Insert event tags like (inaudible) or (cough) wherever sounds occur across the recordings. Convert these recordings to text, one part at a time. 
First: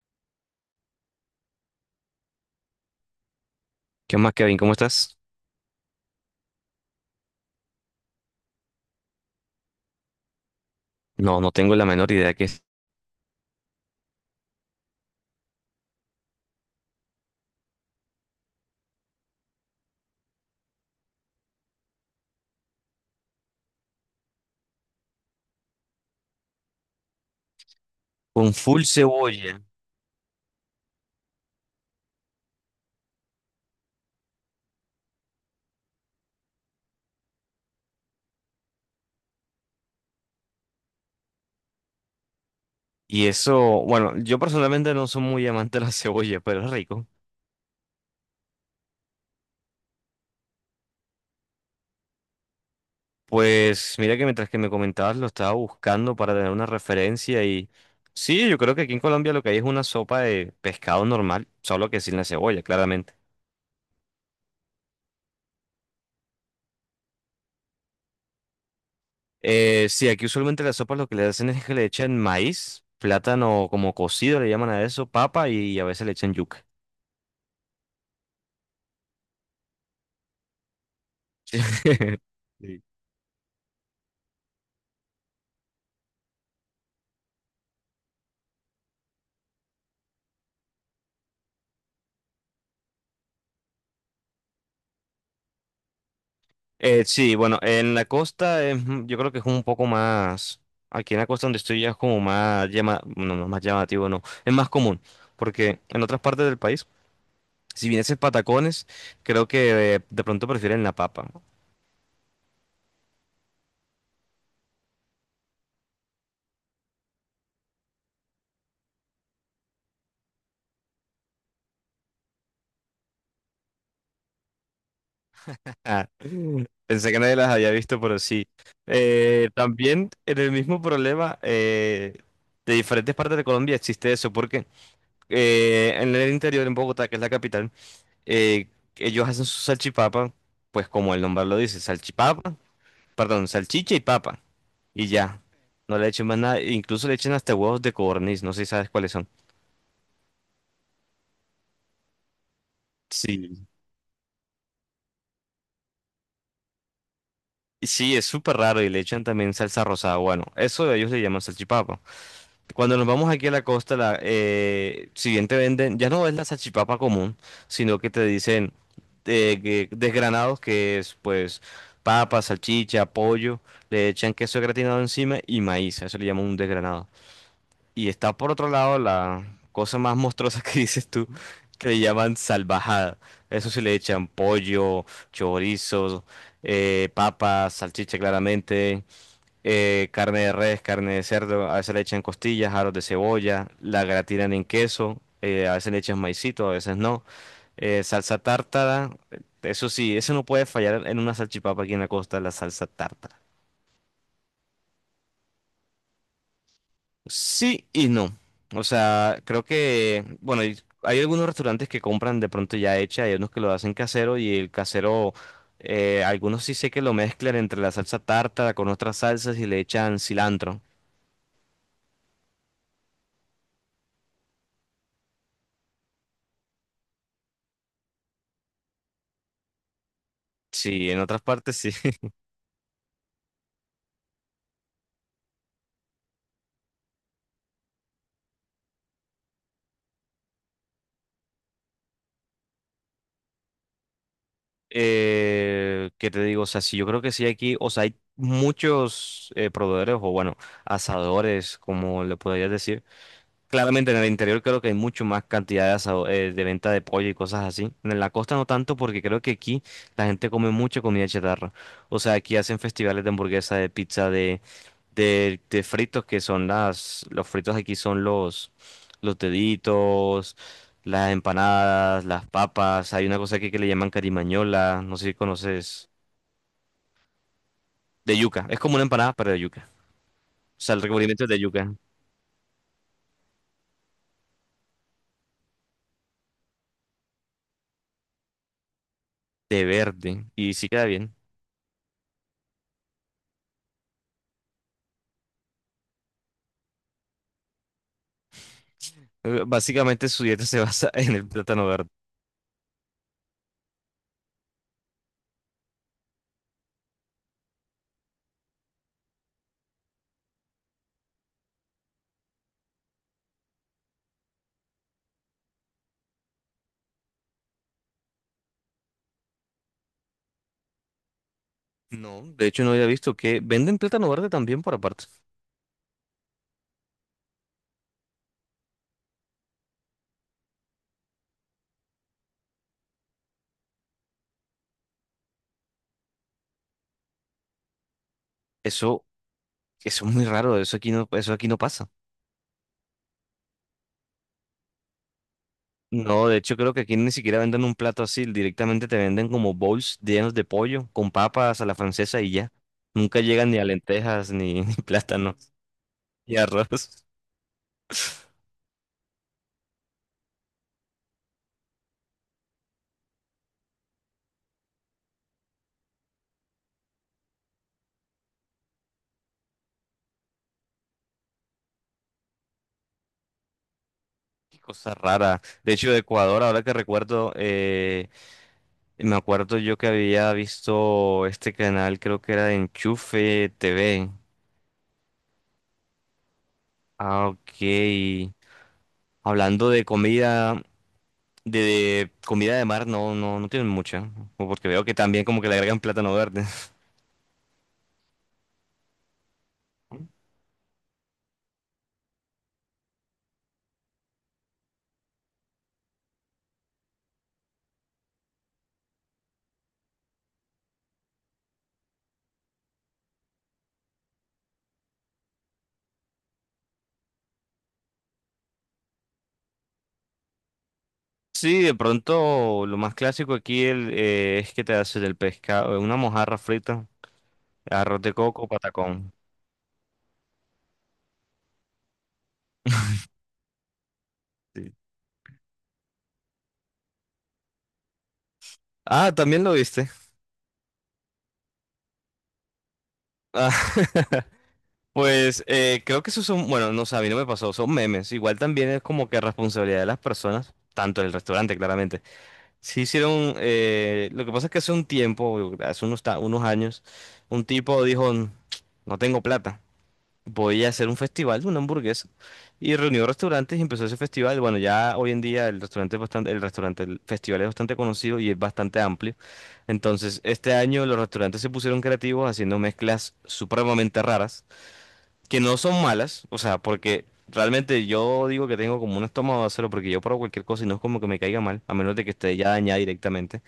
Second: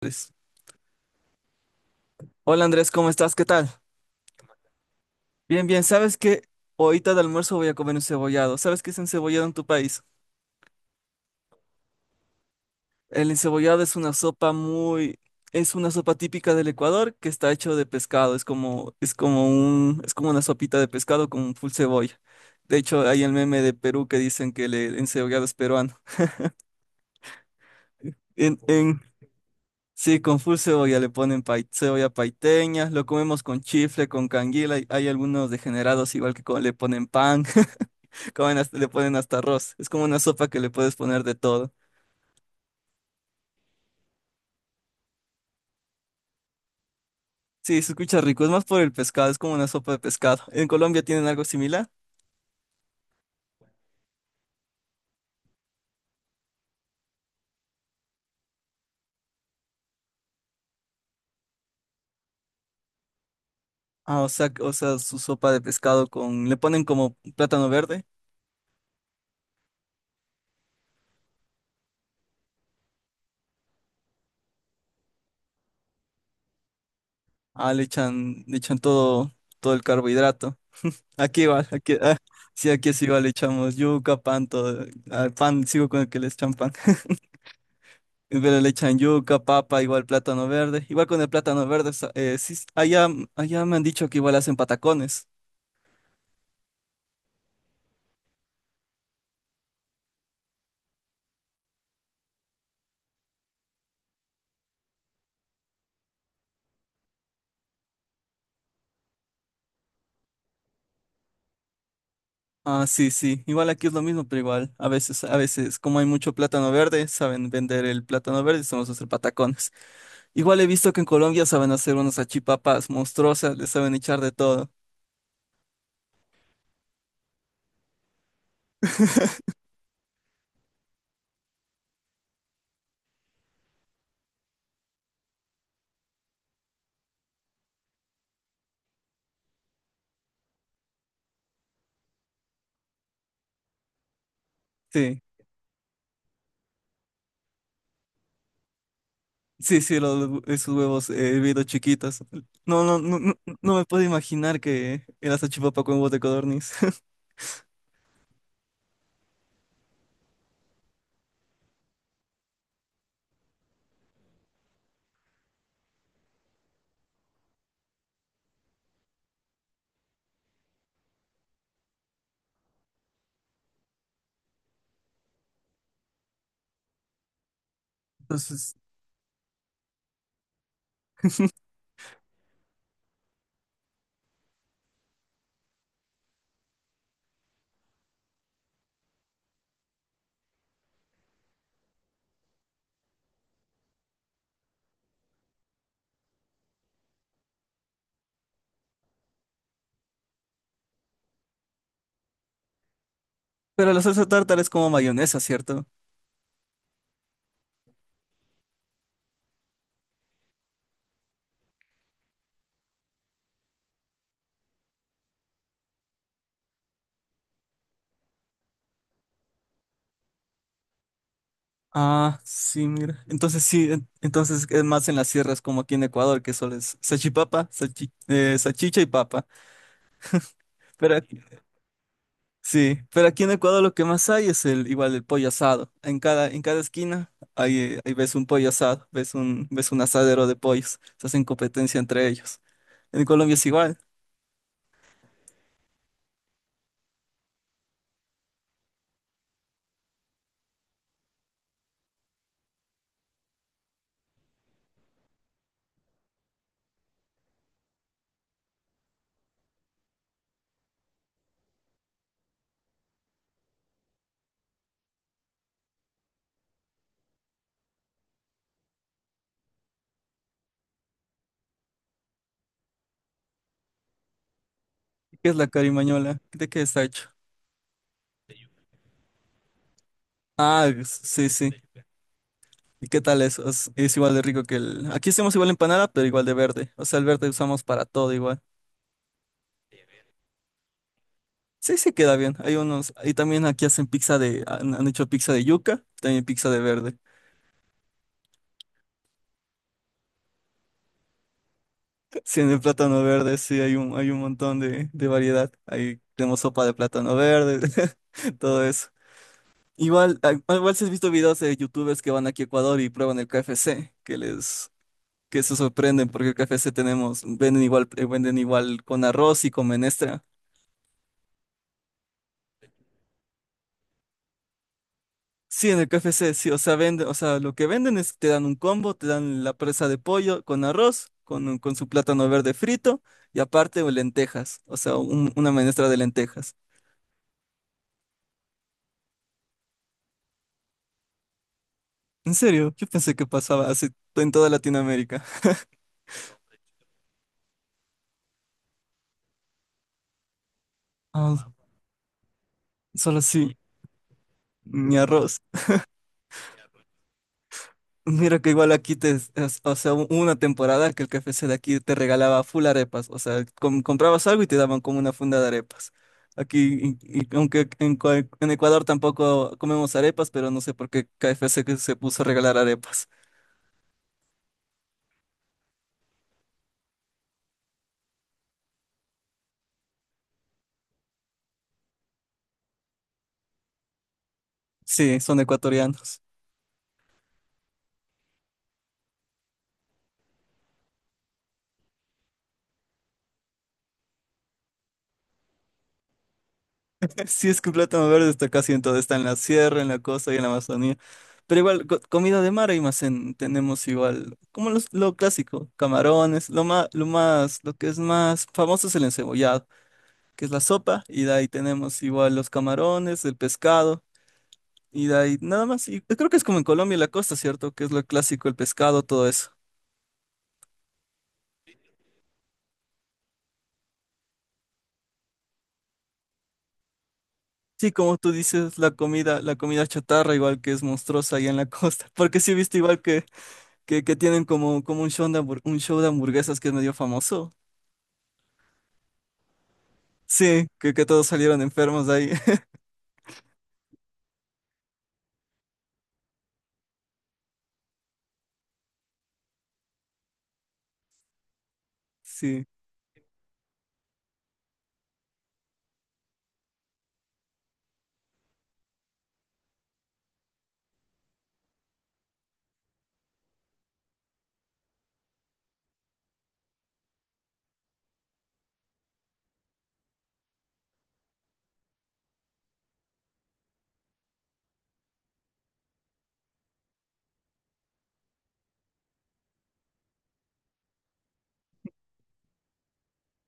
Andrés. Hola Andrés, ¿cómo estás? ¿Qué tal? ¿Qué más, Kevin? ¿Cómo estás? Bien, bien. ¿Sabes que ahorita de almuerzo voy a comer un cebollado? ¿Sabes qué es encebollado en tu país? No, no tengo la menor idea que es. El encebollado es una sopa Es una sopa típica del Ecuador que está hecho de pescado. Es como una sopita de pescado con full cebolla. De hecho, hay el meme de Perú que dicen que el encebollado es peruano. Con En, full en, cebolla. sí, con full cebolla le ponen cebolla paiteña. Lo comemos con chifle, con canguila. Y hay algunos degenerados igual que le ponen pan. (laughs) Comen le ponen hasta arroz. Es como una sopa que le puedes poner de todo. Y eso, bueno, yo personalmente no soy muy amante de la (laughs) cebolla, pero es rico. Sí, se escucha rico, es más por el pescado, es como una sopa de pescado. ¿En Colombia tienen algo similar? Pues mira que mientras que me comentabas lo estaba buscando para tener una referencia y sí, yo creo que aquí en Colombia lo que hay es una sopa de pescado normal, solo que sin la cebolla, claramente. Ah, o sea, su sopa de pescado con, le ponen como plátano verde. Sí, aquí usualmente las sopas lo que le hacen es que le echan maíz, plátano como cocido, le llaman a eso, papa y a veces le echan yuca. Ah, le echan todo, todo el carbohidrato. Aquí igual, aquí, ah, (laughs) sí, Sí. aquí es igual, le echamos yuca, pan, todo. Al pan, sigo con el que le echan pan. (laughs) Pero le echan yuca, papa, igual plátano verde. Igual con el plátano verde, sí, allá me han dicho que igual hacen patacones. Sí, bueno, en la costa yo creo que es un poco más, aquí en la costa donde estoy ya es como no, no más llamativo, no, es más común, porque en otras partes del país, si vienes en patacones, creo que de pronto prefieren la papa. Ah, sí, sí. Igual aquí es lo mismo, pero igual. A veces, como hay mucho plátano verde, saben vender el plátano verde y sabemos hacer patacones. Igual he visto que en Colombia saben hacer unas salchipapas monstruosas, le saben echar de todo. (laughs) Ah, pensé que nadie las había visto, pero sí. (laughs) También en el mismo problema de diferentes partes de Colombia existe eso, porque en el interior, en Bogotá, que es la capital, Eh, ellos hacen su salchipapa, pues como el nombre lo dice, salchipapa, perdón, salchicha y papa, y Sí, ya. No le echen más nada, incluso le echan hasta huevos de codorniz, no sé si sabes cuáles son. sí, sí, los, esos huevos hervidos chiquitos. No, no, no, no, Sí. no me puedo imaginar que era salchipapa con huevos de codorniz. (laughs) Sí, es súper raro y le echan también salsa rosada. Bueno, eso ellos le llaman salchipapa. Cuando nos vamos aquí a la costa, si bien te venden, ya no es la salchipapa común, sino que te dicen desgranados, que es pues papa, salchicha, pollo, le echan queso gratinado encima y maíz, a eso le llaman un desgranado. Y está por otro Entonces, lado la cosa más monstruosa que (laughs) dices tú, que le llaman salvajada. Eso sí le echan pollo, chorizo, papa, salchicha claramente carne de res, carne de cerdo, a veces le echan costillas, aros de cebolla, la gratinan en queso, a veces le echan maicito, a veces no, salsa tártara, eso sí, eso no puede fallar en una salchipapa aquí en la costa, la salsa tártara. pero la salsa tártara es como mayonesa, ¿cierto? Sí y no, o sea, creo que, bueno, y hay algunos restaurantes que compran de pronto ya hecha, hay unos que lo hacen casero y el casero... algunos sí sé que lo mezclan entre la salsa tártara con otras salsas y le echan cilantro. Ah, sí, mira. Entonces sí, entonces es más en las sierras como aquí en Ecuador, que solo es sachicha y papa. Sí, Pero en aquí- otras partes sí. sí, pero aquí en Ecuador lo que más hay es el igual el pollo asado. En cada esquina ahí, ahí ves un pollo asado, ves un asadero de pollos. Se hacen competencia entre ellos. En Colombia es igual. ¿Qué te digo? O sea, sí, yo creo que sí aquí, o sea, hay muchos proveedores o bueno, asadores, como le podrías decir. Claramente en el interior creo que hay mucho más cantidad de venta de pollo y cosas así. En la costa no tanto porque creo que aquí la gente come mucha comida chatarra. O sea, aquí hacen festivales de hamburguesa, de pizza, de fritos que son las, los fritos aquí son los deditos, las empanadas, las papas, hay una cosa aquí que le llaman carimañola, no sé si ¿Qué es la conoces, carimañola? ¿De qué está hecho? de yuca, es como una empanada pero de yuca, o Ah, sea, el recubrimiento sí, es de sí. yuca, ¿Y qué tal eso? Es igual de rico Aquí hacemos igual empanada, pero igual de verde. O sea, el verde usamos para todo igual. de verde, y sí queda bien. Sí, sí queda bien. Hay unos, y también aquí hacen pizza han hecho pizza de yuca, también pizza de verde. (laughs) Básicamente su dieta se basa (laughs) en el plátano verde. Sí, en el plátano verde, sí, hay un montón de variedad. Ahí tenemos sopa de plátano verde, (laughs) todo eso. Igual, igual si has visto videos de youtubers que van aquí a Ecuador y prueban el KFC, que se sorprenden porque el KFC tenemos, venden igual con arroz y con menestra. No, de hecho no había visto que venden plátano verde también por aparte. Sí, en el KFC, sí, o sea, venden, o sea, lo que venden es, te dan un combo, te dan la presa de pollo con arroz, con su plátano verde frito y aparte o lentejas, o sea, una menestra de lentejas. Eso, eso es muy raro, eso aquí no pasa. En serio, yo pensé que pasaba así en toda Latinoamérica. (laughs) No, de hecho creo que aquí ni siquiera venden un plato así, directamente te venden como bowls llenos de pollo, con Ah, papas a la francesa y ya. solo Nunca llegan así, ni a lentejas, ni, (laughs) ni mi arroz. plátanos, ni arroz. Mira (laughs) que igual aquí te, o sea, hubo una temporada que el KFC de aquí te regalaba full arepas, o sea, comprabas algo y te daban como una funda de arepas. Aquí, y aunque en, en Ecuador tampoco comemos arepas, pero no sé por qué KFC que se puso a regalar arepas. Qué cosa rara. De hecho, de Ecuador, ahora que recuerdo, me acuerdo yo que había visto este canal, creo que era de Enchufe TV. Sí, son ecuatorianos. Ah, ok. Hablando de comida, de comida de mar, no, no, no tienen mucha. Porque veo que también como que le agregan plátano verde. (laughs) Sí, es que el plátano verde está casi en todo, está en la sierra, en la costa y en la Amazonía. Pero igual, comida de mar hay más en, tenemos igual, como lo clásico, camarones, lo que es más famoso es el encebollado, que es la sopa, y de ahí tenemos igual los camarones, el pescado, y de ahí nada más. Y creo que es como en Colombia y la costa, ¿cierto? Que es lo clásico, el pescado, todo eso. Sí, de pronto lo más clásico aquí es que te haces del pescado, una mojarra frita, Sí, arroz de como tú coco, dices, patacón. La comida chatarra igual que es monstruosa allá en la costa. (laughs) Porque sí he visto igual que tienen Sí. como, como un show de un show de hamburguesas que es medio famoso. Ah, también lo viste. Sí, que todos salieron enfermos de ahí. (laughs) Ah, (laughs) pues creo que esos son, bueno, no sé, a mí no me pasó, son memes. Igual también es como que responsabilidad de las personas, tanto del restaurante, claramente. Sí, Sí hicieron, lo que pasa es que hace un tiempo, hace unos años, un tipo dijo, no tengo plata. Voy a hacer un festival de una hamburguesa. Y reunió restaurantes y empezó ese festival. Bueno, ya hoy en día el restaurante es bastante, el restaurante, el festival es bastante conocido y es bastante amplio. Entonces, este año los restaurantes se pusieron creativos haciendo mezclas supremamente raras, que no son malas, o sea, porque realmente yo digo que tengo como un estómago de acero porque yo pruebo cualquier cosa y no es como que me caiga mal, a menos de que esté ya dañada directamente.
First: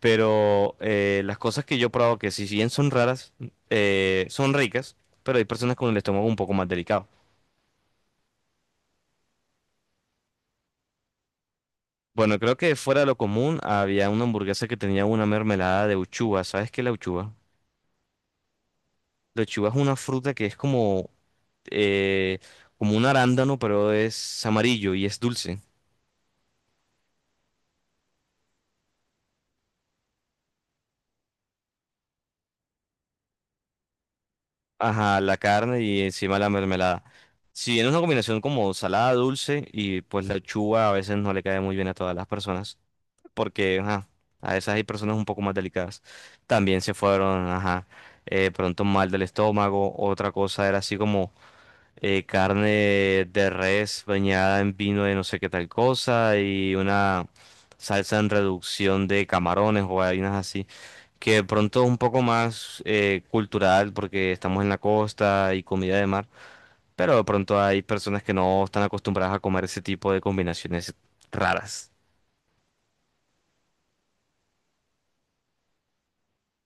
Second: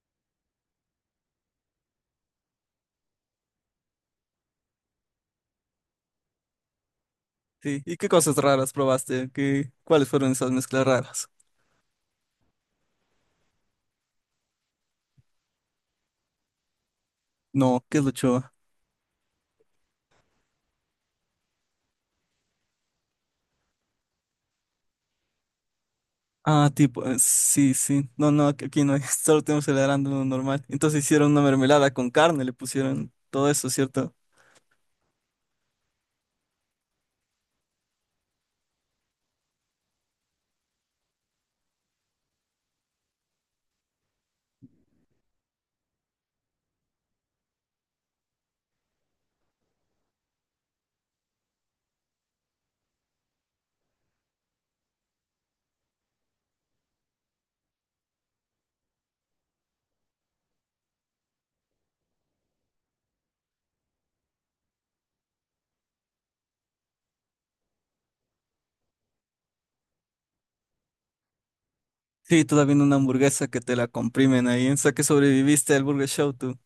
Pero las cosas que yo he probado, que si bien son raras, son ricas, pero hay personas con el estómago un poco más delicado. sí. ¿Y qué cosas raras probaste? ¿Qué, cuáles fueron esas mezclas raras? Bueno, creo que fuera de lo común había una hamburguesa que tenía una mermelada de uchuva. ¿Sabes qué es la uchuva? No, ¿qué es lo La uchuva es una fruta que es eh, como un arándano, pero es amarillo y es dulce. Ah, tipo, sí, sí. No, no, aquí no hay, (laughs) solo tenemos el arándano normal. Entonces hicieron una mermelada con carne, le pusieron todo eso, ¿cierto? Ajá, la carne y encima la mermelada. Si bien es una combinación como salada, dulce, y pues la uchuva a veces no le cae muy bien a todas las personas. Porque ajá, a veces hay personas un poco más delicadas. También se fueron, ajá, pronto mal del estómago. Otra cosa era así como carne de res bañada en vino de no sé qué tal cosa y una salsa en reducción de camarones o vainas así. Que de pronto es un poco más cultural porque estamos en la costa y comida de mar. Pero de pronto hay personas que no están acostumbradas a comer ese tipo de combinaciones raras. Sí, todavía en una hamburguesa que te la comprimen ahí. O sea, que sobreviviste al Burger Show tú.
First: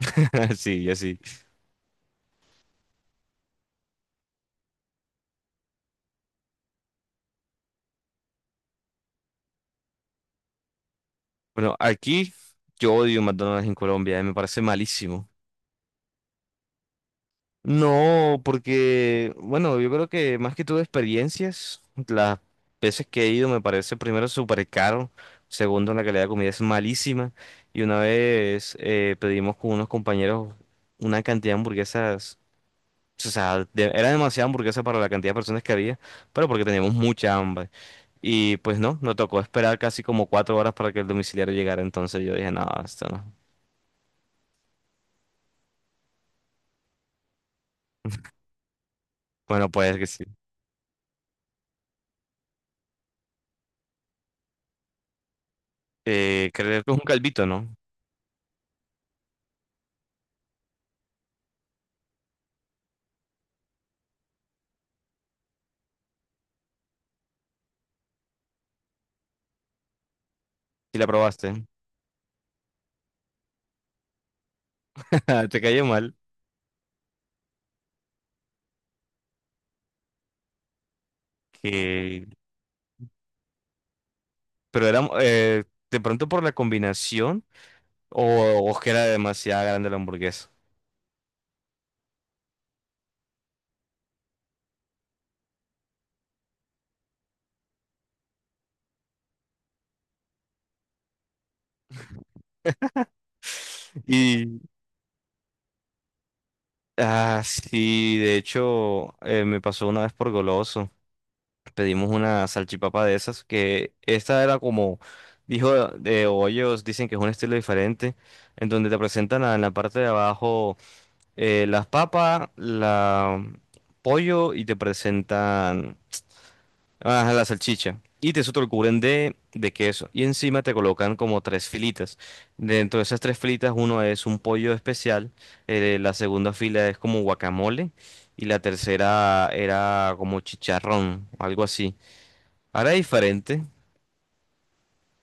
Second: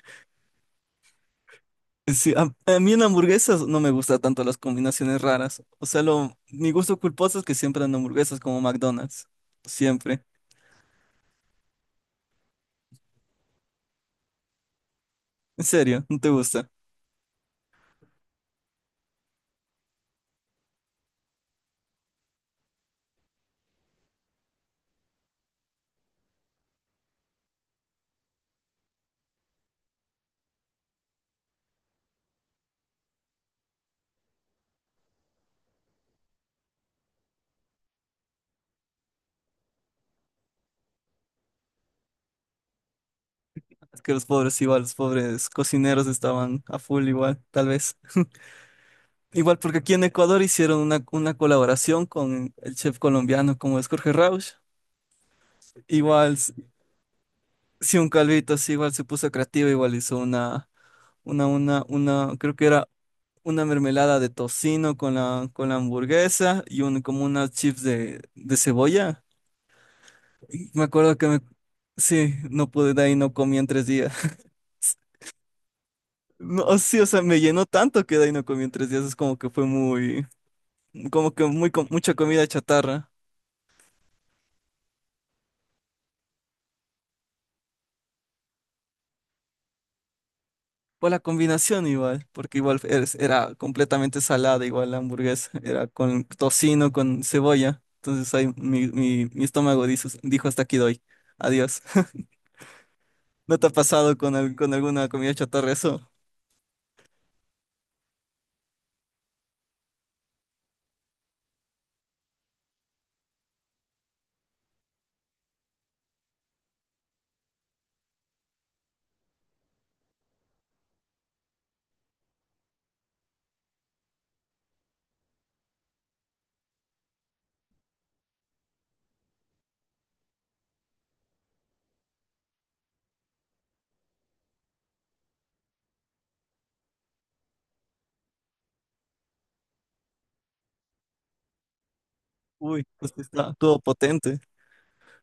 (laughs) Sí, y así. Sí, a mí en hamburguesas no me gustan tanto las combinaciones raras. O sea, lo, mi gusto culposo es que siempre en hamburguesas como McDonald's. Siempre. Bueno, aquí yo odio McDonald's en Colombia, me parece malísimo. En serio, no te gusta. No, porque, bueno, yo creo que más que todo experiencias, las veces que he ido me parece primero súper caro, segundo la calidad de comida es malísima y una vez pedimos con unos compañeros una cantidad de hamburguesas, o sea, era demasiada hamburguesa para la cantidad de personas que había, pero porque teníamos mucha hambre y pues no, nos tocó esperar casi como 4 horas para que el domiciliario llegara, entonces yo dije, no, esto no. Es que los pobres igual, los pobres cocineros estaban a full igual, tal vez. Igual Bueno, porque aquí pues en que sí. Ecuador hicieron una colaboración con el chef colombiano como es Jorge Rauch. Igual, Creo que es (laughs) un calvito, ¿no? si un calvito así, igual se puso creativo, igual hizo una, creo que era una mermelada de tocino con la hamburguesa y un, como unas chips de cebolla. Y me Si la acuerdo que me, probaste. sí, no pude, de ahí no comí en tres días. (laughs) (laughs) Te cayó mal. No, sí, o sea, me llenó tanto que de ahí no comí en tres días. Es como que fue muy, como que muy, mucha Que... comida chatarra. Pero era de pronto por la combinación o que era demasiado grande la hamburguesa. Por la combinación igual, porque igual era completamente salada, igual la hamburguesa, era con tocino, con cebolla. Entonces ahí mi estómago dijo, dijo hasta aquí doy. Adiós. (laughs) ¿No te ha pasado con, Y con alguna comida chatarra eso? ah, sí, de hecho, me pasó una vez por Goloso. Pedimos una salchipapa de esas, que esta era como, dijo, de o ellos dicen que es un estilo diferente, en donde te presentan en la parte de abajo. Las papas, la pollo y te presentan ah, la salchicha. Y te eso te lo cubren de queso. Y encima te colocan como tres filitas. Dentro de esas tres filitas, uno es un pollo especial, la segunda fila es como guacamole y la tercera era como chicharrón, algo así. Uy, Ahora es pues está diferente, todo potente.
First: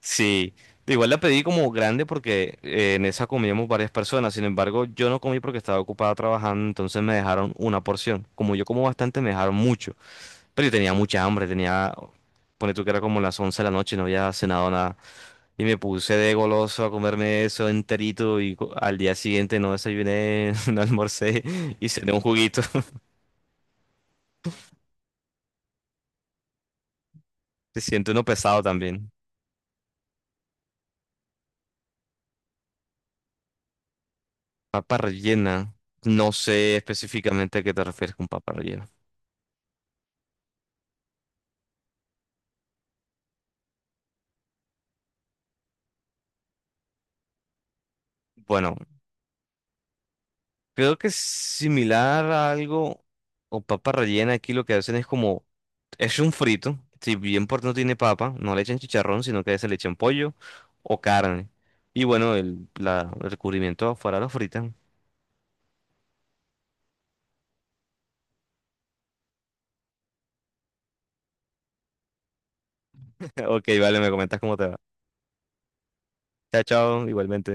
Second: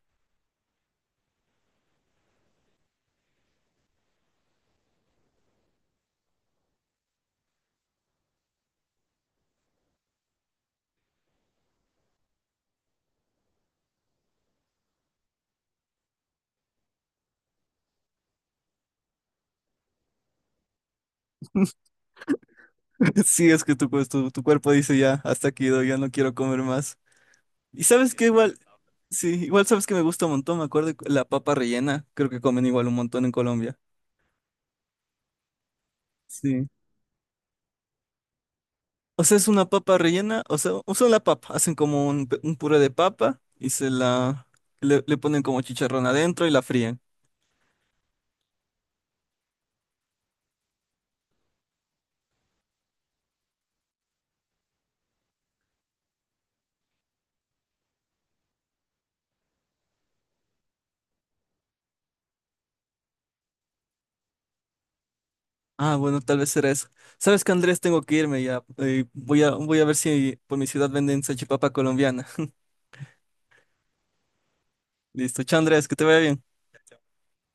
sí, igual la pedí como grande porque en esa comíamos varias personas. Sin embargo, yo no comí porque estaba ocupada trabajando, entonces me dejaron una porción. Como yo como bastante, me dejaron mucho. Pero yo tenía mucha hambre, tenía, pone tú que era como las 11 de la noche, no había cenado nada. Y me puse de goloso a comerme eso enterito y al día siguiente no desayuné, (laughs) no almorcé y cené un juguito. (laughs) (laughs) Sí, es que tu, pues, tu cuerpo dice ya, hasta aquí doy, ya no quiero comer más. Se Y siente sabes uno que igual, pesado también. sí, igual sabes que me gusta un montón, me acuerdo de la papa rellena, creo que comen igual un montón en Colombia. Papa rellena. No Sí. sé específicamente a qué te refieres con papa rellena. O sea, es una papa rellena, o sea, usan la papa, hacen como un, un puré de papa y se la le, le ponen como chicharrón adentro y la fríen. Bueno. Creo que es similar a algo, o papa rellena, aquí lo que hacen es como, es un frito, si bien por no tiene papa, no le echan chicharrón, sino que se le echan pollo o carne. Y bueno, el recubrimiento afuera lo fritan. Ah, bueno, tal vez será eso. ¿Sabes que Andrés? Tengo que irme ya. Voy a, voy a ver si por mi ciudad venden salchipapa colombiana. (laughs) (laughs) Ok, vale, me comentas cómo te va. Listo, chao Andrés, que te vaya bien. Chao, chao, igualmente.